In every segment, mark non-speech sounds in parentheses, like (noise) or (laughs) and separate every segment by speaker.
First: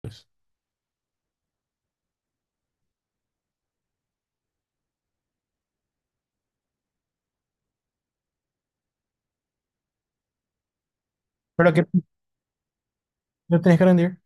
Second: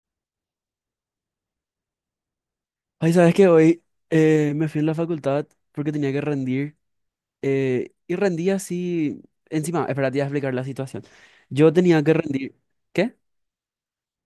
Speaker 1: Pues.
Speaker 2: Ay, ¿sabes que hoy me fui en la facultad porque tenía que rendir y rendí así? Encima, espera, te voy a explicar la situación.
Speaker 1: ¿Pero
Speaker 2: Yo
Speaker 1: qué
Speaker 2: tenía que rendir. ¿Qué?
Speaker 1: no tenés que rendir?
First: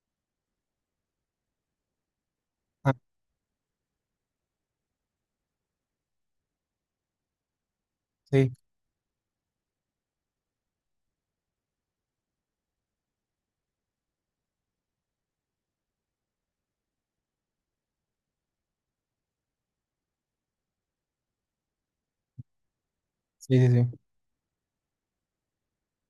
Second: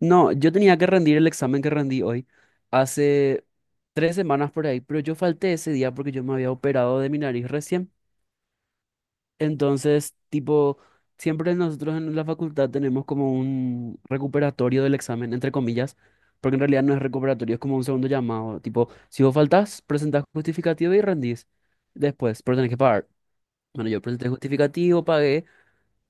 Speaker 2: No, yo tenía que rendir el examen que rendí hoy
Speaker 1: Ah,
Speaker 2: hace 3 semanas por ahí, pero yo falté ese día porque yo me había operado de mi nariz recién.
Speaker 1: sí,
Speaker 2: Entonces, tipo, siempre nosotros en la facultad tenemos como un recuperatorio del examen, entre comillas, porque en realidad no es recuperatorio, es como un segundo llamado. Tipo, si vos faltás, presentás justificativo y rendís. Después, pero tenés que pagar.
Speaker 1: sí, sí, sí.
Speaker 2: Bueno, yo presenté justificativo, pagué,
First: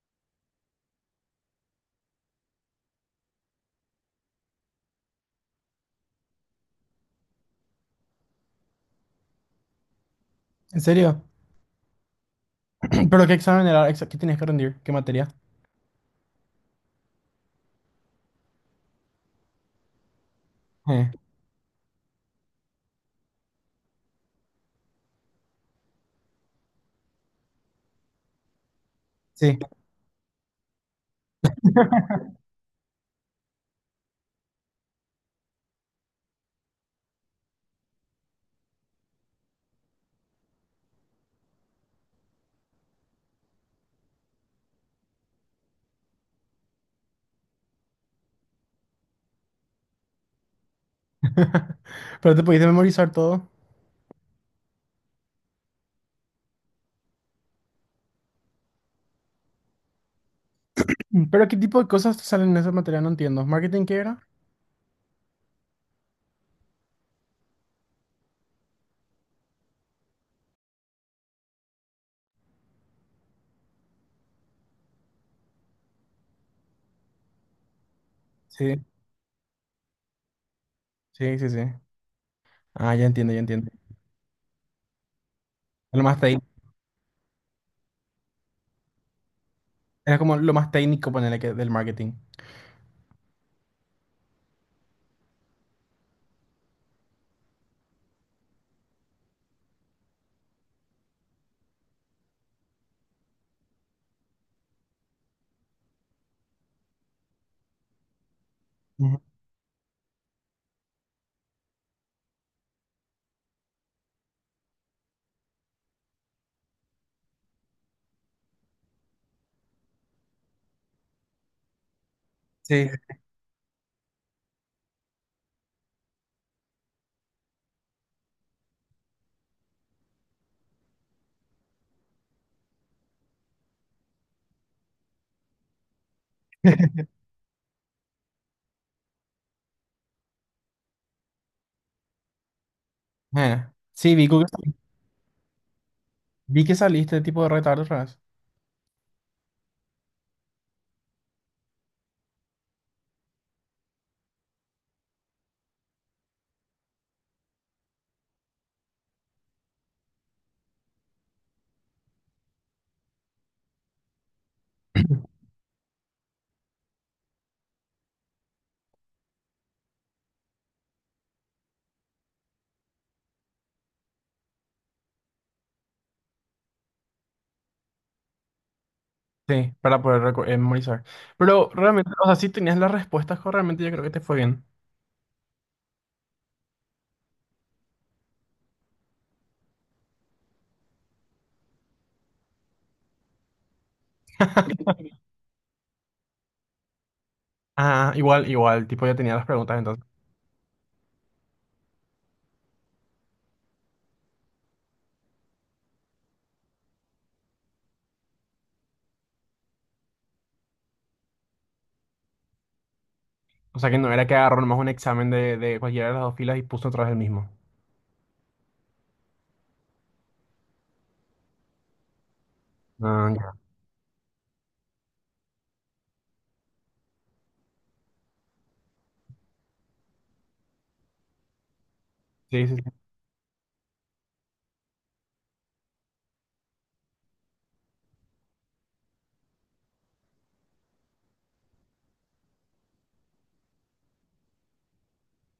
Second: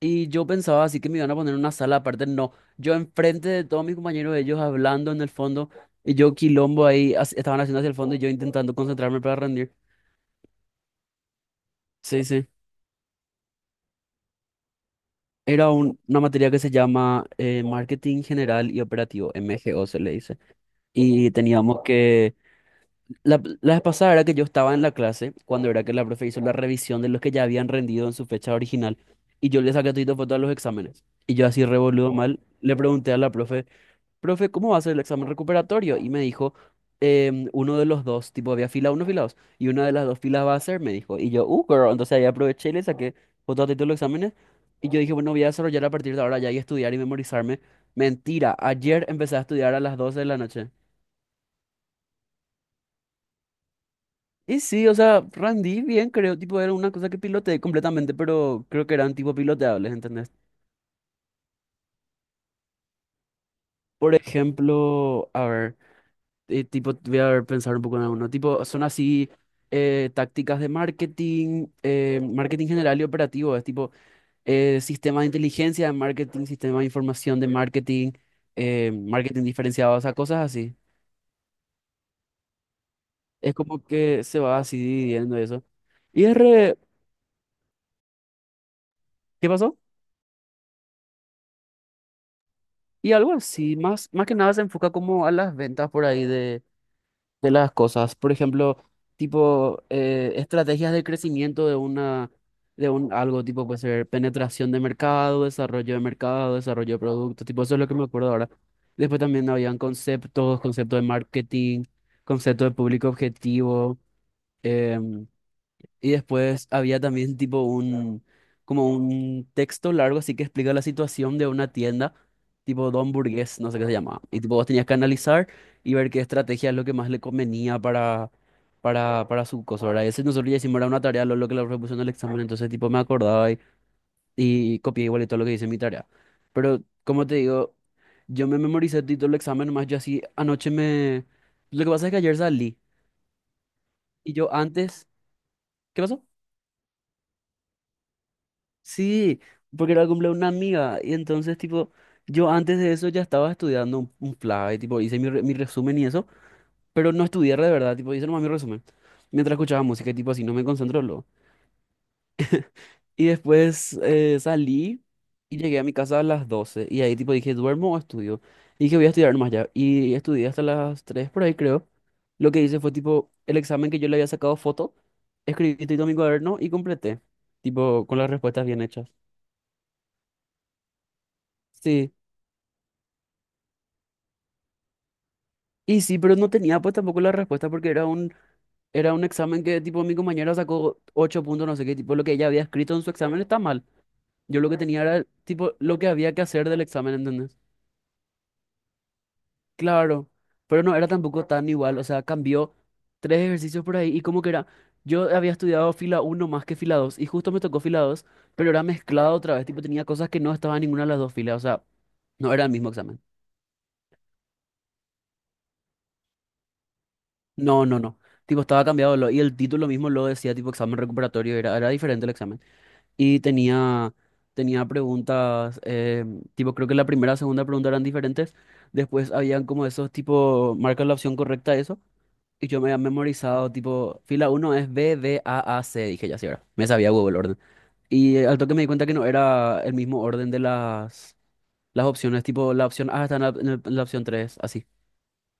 Speaker 2: y yo pensaba así que me iban a poner en una sala aparte. No, yo enfrente de todos mis compañeros, ellos hablando en el fondo, y yo quilombo ahí, estaban haciendo hacia el fondo y yo intentando concentrarme para rendir.
Speaker 1: ¿En serio?
Speaker 2: Sí, sí.
Speaker 1: (clears throat) ¿Pero qué examen era? Exa- ¿Qué tienes que rendir? ¿Qué materia?
Speaker 2: Era una materia que se llama Marketing General y Operativo, MGO se le dice.
Speaker 1: Eh,
Speaker 2: Y teníamos que... La vez pasada era que yo estaba en la clase, cuando era que la profe hizo la revisión de los que ya habían rendido en su fecha original. Y
Speaker 1: sí.
Speaker 2: yo le saqué todo foto a los exámenes. Y yo así revoludo
Speaker 1: (laughs)
Speaker 2: mal, le pregunté a la profe, profe, ¿cómo va a ser el examen recuperatorio? Y me dijo, uno de los dos, tipo, había fila uno, fila dos, y una de las dos filas va a ser, me dijo. Y yo, girl, entonces ahí aproveché y le saqué fotos de todos los exámenes. Y yo dije, bueno, voy a desarrollar a partir de ahora ya y estudiar y memorizarme. Mentira, ayer empecé a estudiar a las 12 de la noche.
Speaker 1: Pero te pudiste memorizar todo.
Speaker 2: Y sí, o sea, rendí bien, creo, tipo, era una cosa que piloteé completamente, pero creo que eran tipo piloteables, ¿entendés?
Speaker 1: ¿Pero qué tipo de cosas te salen en esa materia? No entiendo. ¿Marketing qué
Speaker 2: Por
Speaker 1: era?
Speaker 2: ejemplo, a ver. Tipo, voy a ver, pensar un poco en alguno. Tipo, son así tácticas de marketing, marketing general y operativo. Es tipo sistema de inteligencia de marketing, sistema de información de marketing,
Speaker 1: Sí,
Speaker 2: marketing diferenciado, o sea, cosas así.
Speaker 1: sí, sí, sí. Ah, ya entiendo, ya
Speaker 2: Es
Speaker 1: entiendo.
Speaker 2: como que se va así dividiendo eso.
Speaker 1: Lo más
Speaker 2: Y es
Speaker 1: técnico.
Speaker 2: re- ¿Qué pasó?
Speaker 1: Era como lo más técnico, ponerle que del marketing.
Speaker 2: Y algo así, más, más que nada se enfoca como a las ventas por ahí de las cosas. Por ejemplo, tipo estrategias de crecimiento de una de un algo tipo puede ser penetración de mercado, desarrollo de mercado, desarrollo de producto, tipo eso es lo que me acuerdo ahora. Después
Speaker 1: Ujú.
Speaker 2: también habían conceptos, conceptos de marketing, concepto de público objetivo. em, y después había también tipo como un texto largo así que explica la situación de una tienda,
Speaker 1: Sí.
Speaker 2: tipo Don Burgués, no sé qué se llamaba. Y tipo vos tenías que analizar y ver qué estrategia es lo que más le convenía para su cosa, ¿verdad? Y ese nosotros ya hicimos era una tarea, lo que le propusieron en el examen, entonces tipo me acordaba y copié igual y todo lo que dice mi tarea. Pero
Speaker 1: (laughs)
Speaker 2: como te digo, yo me memoricé todo el examen, nomás yo así anoche me... Lo que pasa es que ayer salí
Speaker 1: Bueno, sí,
Speaker 2: y yo antes... ¿Qué pasó?
Speaker 1: vi que saliste tipo de retardo otra vez.
Speaker 2: Sí, porque era el cumpleaños de una amiga. Y entonces, tipo, yo antes de eso ya estaba estudiando un fly, tipo, hice mi resumen y eso, pero no estudié de verdad, tipo, hice nomás mi resumen. Mientras escuchaba música y tipo así, no me concentro luego. Y después salí y llegué a mi casa a las 12. Y ahí tipo dije, ¿duermo o estudio? Y dije, voy a estudiar nomás ya. Y estudié hasta las 3 por ahí, creo. Lo que hice fue tipo, el examen que yo le había sacado foto, escribí todo en mi cuaderno y completé, tipo, con las respuestas bien hechas.
Speaker 1: Sí, para poder reco- memorizar. Pero realmente,
Speaker 2: Sí.
Speaker 1: o sea, si tenías las respuestas correctamente, yo creo que te fue bien.
Speaker 2: Y sí, pero no tenía pues tampoco la respuesta porque era un examen que tipo mi compañera sacó 8 puntos, no sé qué, tipo lo que ella había escrito en su examen está mal. Yo lo que tenía era tipo lo que había que hacer del examen, ¿entendés?
Speaker 1: Ah, igual, igual, tipo ya tenía las preguntas entonces.
Speaker 2: Claro, pero no era tampoco tan igual, o sea, cambió tres ejercicios por ahí y como que era, yo había estudiado fila uno más que fila 2 y justo me tocó fila dos, pero era mezclado otra vez, tipo tenía cosas que no estaban en ninguna de las dos filas, o sea, no era el mismo examen.
Speaker 1: O sea que no era que agarró nomás un examen de cualquiera de las dos filas y puso otra vez el mismo.
Speaker 2: No, no, no. Tipo, estaba cambiado lo- y el título mismo lo decía, tipo examen recuperatorio, era diferente el examen.
Speaker 1: Ah,
Speaker 2: Y
Speaker 1: ya.
Speaker 2: tenía, preguntas, tipo, creo que la primera y segunda pregunta eran diferentes, después habían como esos tipo, marca la opción correcta eso,
Speaker 1: Sí,
Speaker 2: y
Speaker 1: sí,
Speaker 2: yo me
Speaker 1: sí.
Speaker 2: había memorizado, tipo, fila uno es B, D, A, C, dije ya, sí, ahora, me sabía Google el orden. Y al toque me di cuenta que no era el mismo orden de las opciones, tipo, la opción A está en la, en la opción 3 así.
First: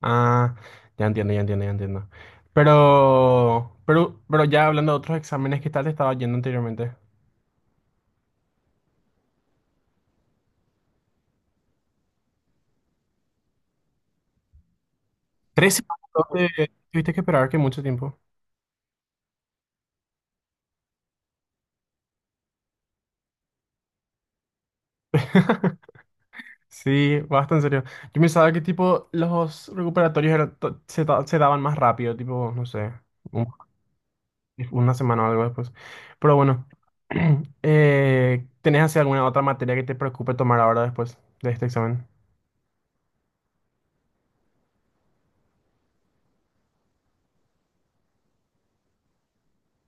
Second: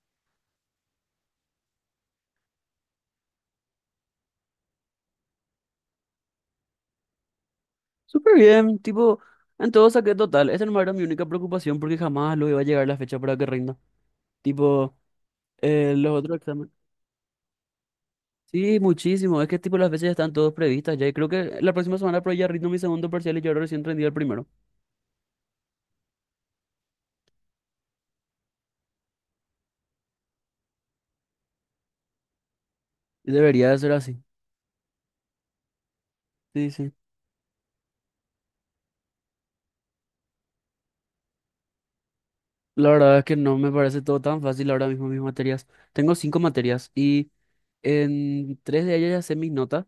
Speaker 1: Ah, ya entiendo, ya entiendo, ya entiendo. Pero ya hablando de otros exámenes, ¿qué tal te estaba yendo anteriormente?
Speaker 2: Súper bien, tipo. En todo saqué total. Esa no era mi única preocupación porque jamás lo iba a llegar la fecha para que rinda. Tipo,
Speaker 1: Tres semanas,
Speaker 2: los
Speaker 1: ¿no?
Speaker 2: otros exámenes.
Speaker 1: Tuviste que esperar que mucho tiempo.
Speaker 2: Sí, muchísimo. Es que tipo las veces están todas previstas ya. Y creo que la próxima semana por ahí ya rindo mi segundo parcial y yo ahora recién rendí el primero.
Speaker 1: (laughs) Sí, bastante serio. Yo pensaba que tipo los recuperatorios eran to- se, da- se daban más rápido, tipo, no sé,
Speaker 2: Y
Speaker 1: un-
Speaker 2: debería de ser así.
Speaker 1: una semana o algo después. Pero bueno,
Speaker 2: Sí, sí.
Speaker 1: (clears throat) ¿tenés así alguna otra materia que te preocupe tomar ahora después de este examen?
Speaker 2: La verdad es que no me parece todo tan fácil ahora mismo mis materias. Tengo cinco materias y en tres de ellas ya sé mis notas,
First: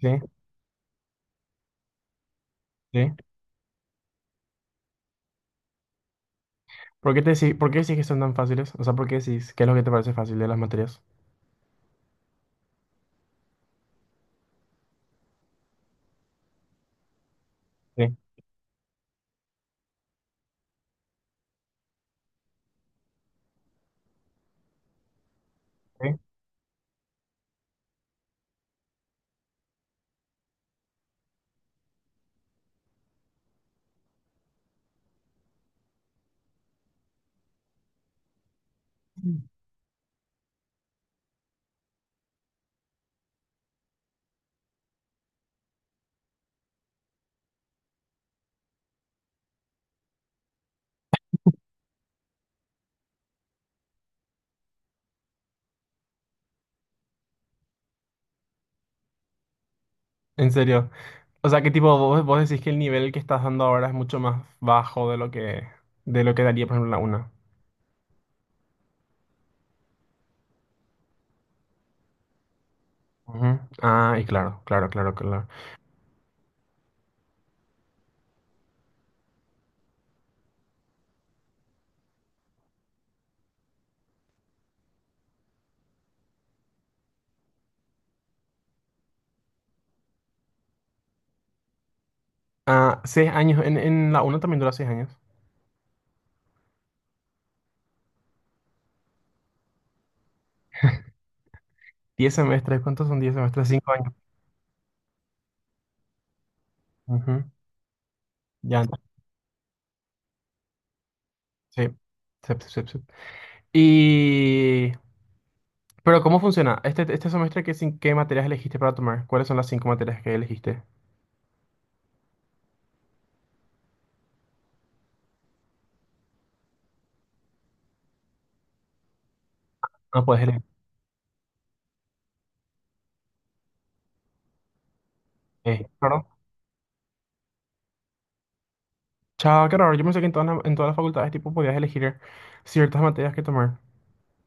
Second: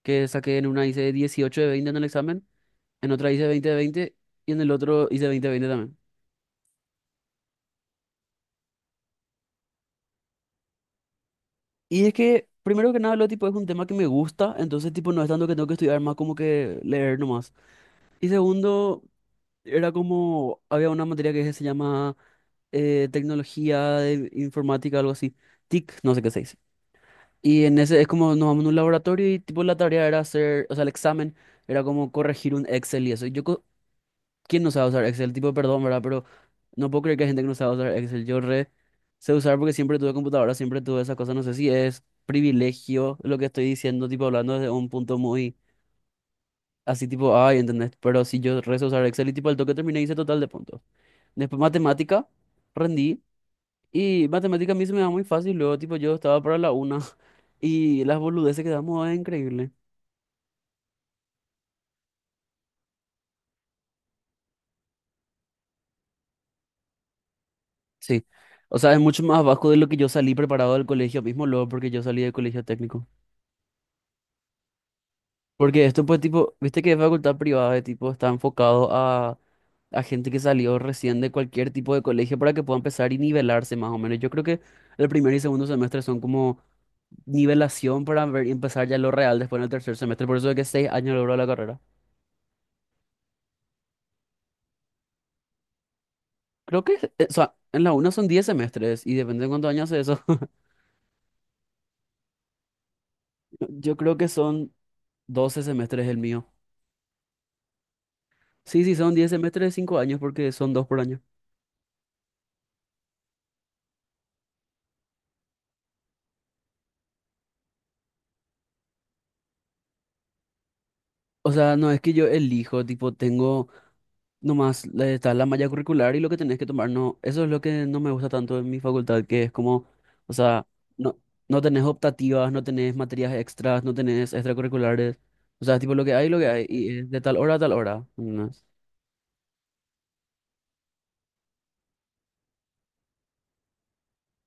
Speaker 1: Sí,
Speaker 2: que saqué en una hice 18 de 20 en el examen,
Speaker 1: sí.
Speaker 2: en otra hice 20 de 20 y en el otro hice 20 de 20 también.
Speaker 1: ¿Por qué te decí- por qué decís que son tan fáciles? O sea, ¿por qué decís qué es lo que te parece fácil de las materias?
Speaker 2: Y es que, primero que nada, lo tipo es un tema que me gusta, entonces tipo no es tanto que tengo que estudiar más como que leer nomás.
Speaker 1: Sí,
Speaker 2: Y segundo, era como, había una materia que se llama tecnología de informática, algo así, TIC, no
Speaker 1: sí.
Speaker 2: sé qué se dice. Y en ese es como nos vamos a un laboratorio y tipo la tarea era hacer, o sea, el examen era como corregir un Excel y eso. Y yo, co- ¿quién no sabe usar Excel? Tipo, perdón, ¿verdad? Pero no puedo creer que hay gente que no sabe usar Excel. Yo re sé usar porque siempre tuve computadora, siempre tuve esas cosas. No sé si es privilegio lo que estoy diciendo, tipo hablando desde un punto muy así, tipo, ay, ¿entendés? Pero si yo re sé usar Excel y tipo al toque terminé hice total de puntos. Después matemática, rendí. Y matemática a mí se me da muy fácil. Luego, tipo, yo estaba para la una. (laughs) Y las boludeces que damos es increíble.
Speaker 1: En serio. O sea, ¿qué tipo vos, vos decís que el nivel que estás dando ahora es mucho más bajo de lo que daría, por ejemplo, la una?
Speaker 2: Sí. O sea, es mucho más bajo de lo que yo salí preparado del colegio mismo, luego, porque yo salí del colegio técnico.
Speaker 1: Ujú. Ah, y claro, claro, claro, claro.
Speaker 2: Porque esto, pues, tipo, viste que es facultad privada, de tipo, está enfocado a gente que salió recién de cualquier tipo de colegio para que pueda empezar y nivelarse más o menos. Yo creo que el primer y segundo semestre son como nivelación para ver, empezar ya lo real después en el tercer semestre. Por eso es que 6 años logró la carrera.
Speaker 1: Ah, seis años, en la uno también dura seis años.
Speaker 2: Creo que, o sea, en la UNA son 10 semestres y depende de cuántos años es eso. (laughs)
Speaker 1: Diez semestres, ¿cuántos son diez semestres? Cinco
Speaker 2: Yo
Speaker 1: años.
Speaker 2: creo que son 12 semestres el mío.
Speaker 1: Ujú.
Speaker 2: Sí,
Speaker 1: Ya,
Speaker 2: sí, son 10 semestres de 5 años porque son 2 por año.
Speaker 1: sí. Sep, sep, sep, sep. Y... Pero ¿cómo funciona? Este semestre, ¿qué, cin- qué materias elegiste para tomar? ¿Cuáles son las cinco materias que elegiste?
Speaker 2: O sea, no es que yo elijo, tipo, tengo nomás, la- está la malla curricular y lo que tenés que tomar, no, eso es lo que no me gusta tanto en mi facultad, que es como,
Speaker 1: No
Speaker 2: o
Speaker 1: puedes elegir.
Speaker 2: sea, no, no tenés optativas, no tenés materias extras, no tenés extracurriculares, o sea, tipo,
Speaker 1: Claro.
Speaker 2: lo que hay, y es de tal hora a tal hora. No,
Speaker 1: Chao, qué raro. Yo pensé que en todas las facultades tipo podías elegir ciertas materias que tomar.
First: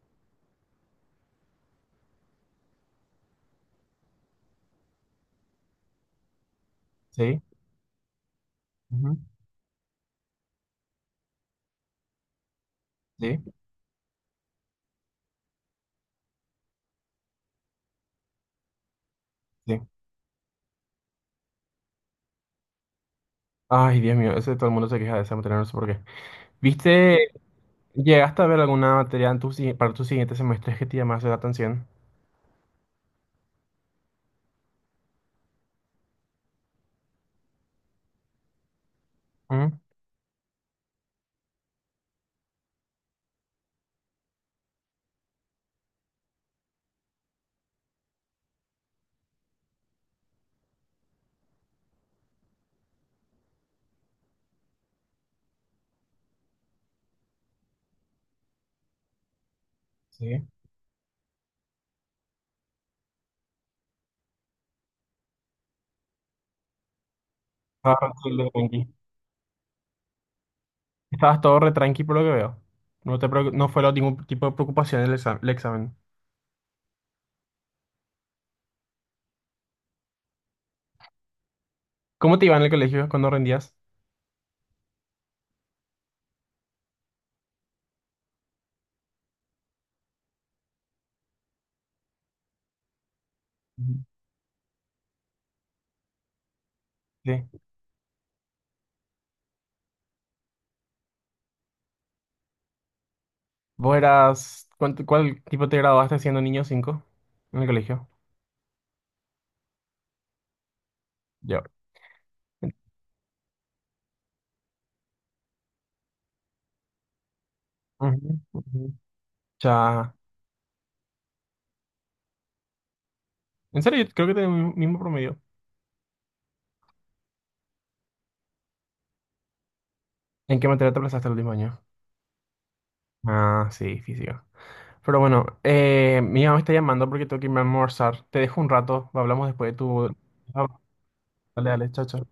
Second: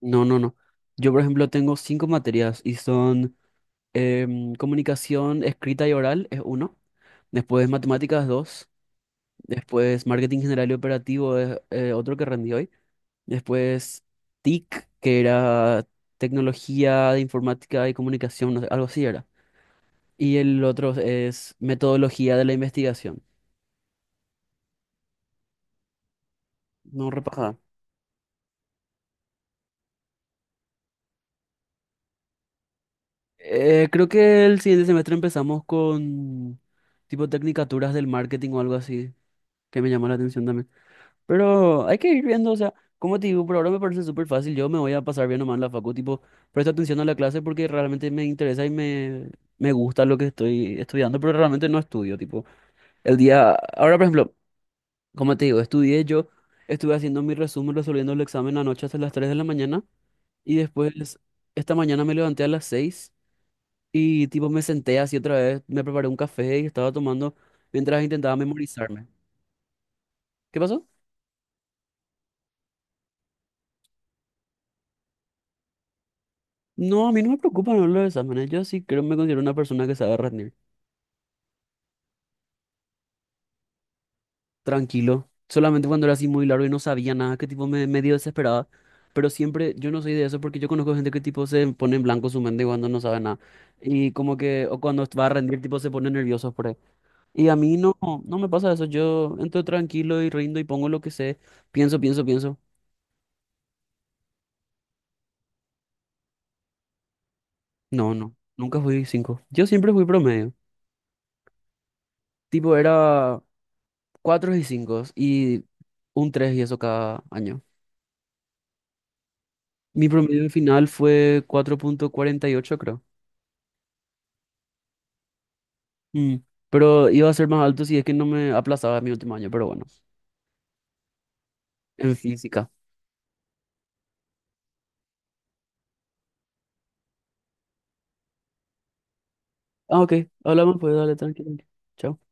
Speaker 2: no, no. No. Yo, por ejemplo, tengo 5 materias y son comunicación escrita y oral es uno.
Speaker 1: Sí.
Speaker 2: Después matemáticas dos.
Speaker 1: Ujú.
Speaker 2: Después marketing general y operativo es otro que rendí hoy.
Speaker 1: Sí,
Speaker 2: Después TIC, que era tecnología de informática y comunicación, no sé, algo así era.
Speaker 1: sí.
Speaker 2: Y el otro es metodología de la investigación.
Speaker 1: Ay, Dios mío, ese todo el mundo se queja de esa materia, no sé por qué.
Speaker 2: No
Speaker 1: ¿Viste?
Speaker 2: repasada.
Speaker 1: ¿Llegaste a ver alguna materia en tu si- para tus siguientes semestres que te llamase la atención?
Speaker 2: Creo que el siguiente semestre empezamos con tipo tecnicaturas del marketing o algo así,
Speaker 1: ¿Mm?
Speaker 2: que me llamó la atención también. Pero hay que ir viendo, o sea, como te digo, por ahora me parece súper fácil. Yo me voy a pasar bien nomás en la facu, tipo, presta atención a la clase porque realmente me interesa y me gusta lo que estoy estudiando, pero realmente no estudio, tipo, el día. Ahora, por ejemplo, como te digo, estudié yo, estuve haciendo mi resumen, resolviendo el examen anoche hasta las 3 de la mañana
Speaker 1: Sí.
Speaker 2: y después, esta mañana me levanté a las 6 y, tipo, me senté así otra vez, me preparé un café y estaba tomando mientras
Speaker 1: Estabas
Speaker 2: intentaba
Speaker 1: todo re tranqui.
Speaker 2: memorizarme. ¿Qué pasó?
Speaker 1: Estabas todo re tranqui por lo que veo. No te preocu- no fue ningún tipo de preocupación el exam- el examen.
Speaker 2: No, a mí no me preocupan no, los exámenes. Yo sí creo me considero una persona que sabe rendir.
Speaker 1: ¿Cómo te iba en el colegio cuando rendías?
Speaker 2: Tranquilo. Solamente cuando era así muy largo y no sabía nada, que tipo me medio desesperaba. Pero siempre, yo no soy de eso porque yo conozco gente que tipo se pone en blanco su mente cuando no sabe nada.
Speaker 1: Ujú.
Speaker 2: Y como que, o cuando va a rendir, tipo se pone nervioso por ahí. Y a
Speaker 1: Sí.
Speaker 2: mí no, no me pasa eso. Yo entro tranquilo y rindo y pongo lo que sé. Pienso, pienso, pienso.
Speaker 1: ¿Vos eras, cuánto- cuál, tipo te graduaste siendo niño 5 en el colegio?
Speaker 2: No, no. Nunca fui cinco. Yo siempre fui promedio.
Speaker 1: Yo.
Speaker 2: Tipo era cuatro y cinco y un tres y eso cada año.
Speaker 1: Ujú, ujú.
Speaker 2: Mi
Speaker 1: Ya.
Speaker 2: promedio final fue 4,48 creo.
Speaker 1: En serio, yo creo que tengo el mismo promedio.
Speaker 2: Mm. Pero iba a ser más alto si es que no me aplazaba mi último año, pero bueno,
Speaker 1: ¿En qué materia te aplazaste el último año?
Speaker 2: en física.
Speaker 1: Ah, sí, física. Pero bueno, mi mamá me está llamando porque tengo que irme a almorzar. Te dejo un rato, hablamos después de
Speaker 2: Ah,
Speaker 1: tu...
Speaker 2: ok,
Speaker 1: Ah,
Speaker 2: hablamos pues, dale, tranquilo.
Speaker 1: dale, dale, chao,
Speaker 2: Chao.
Speaker 1: chao.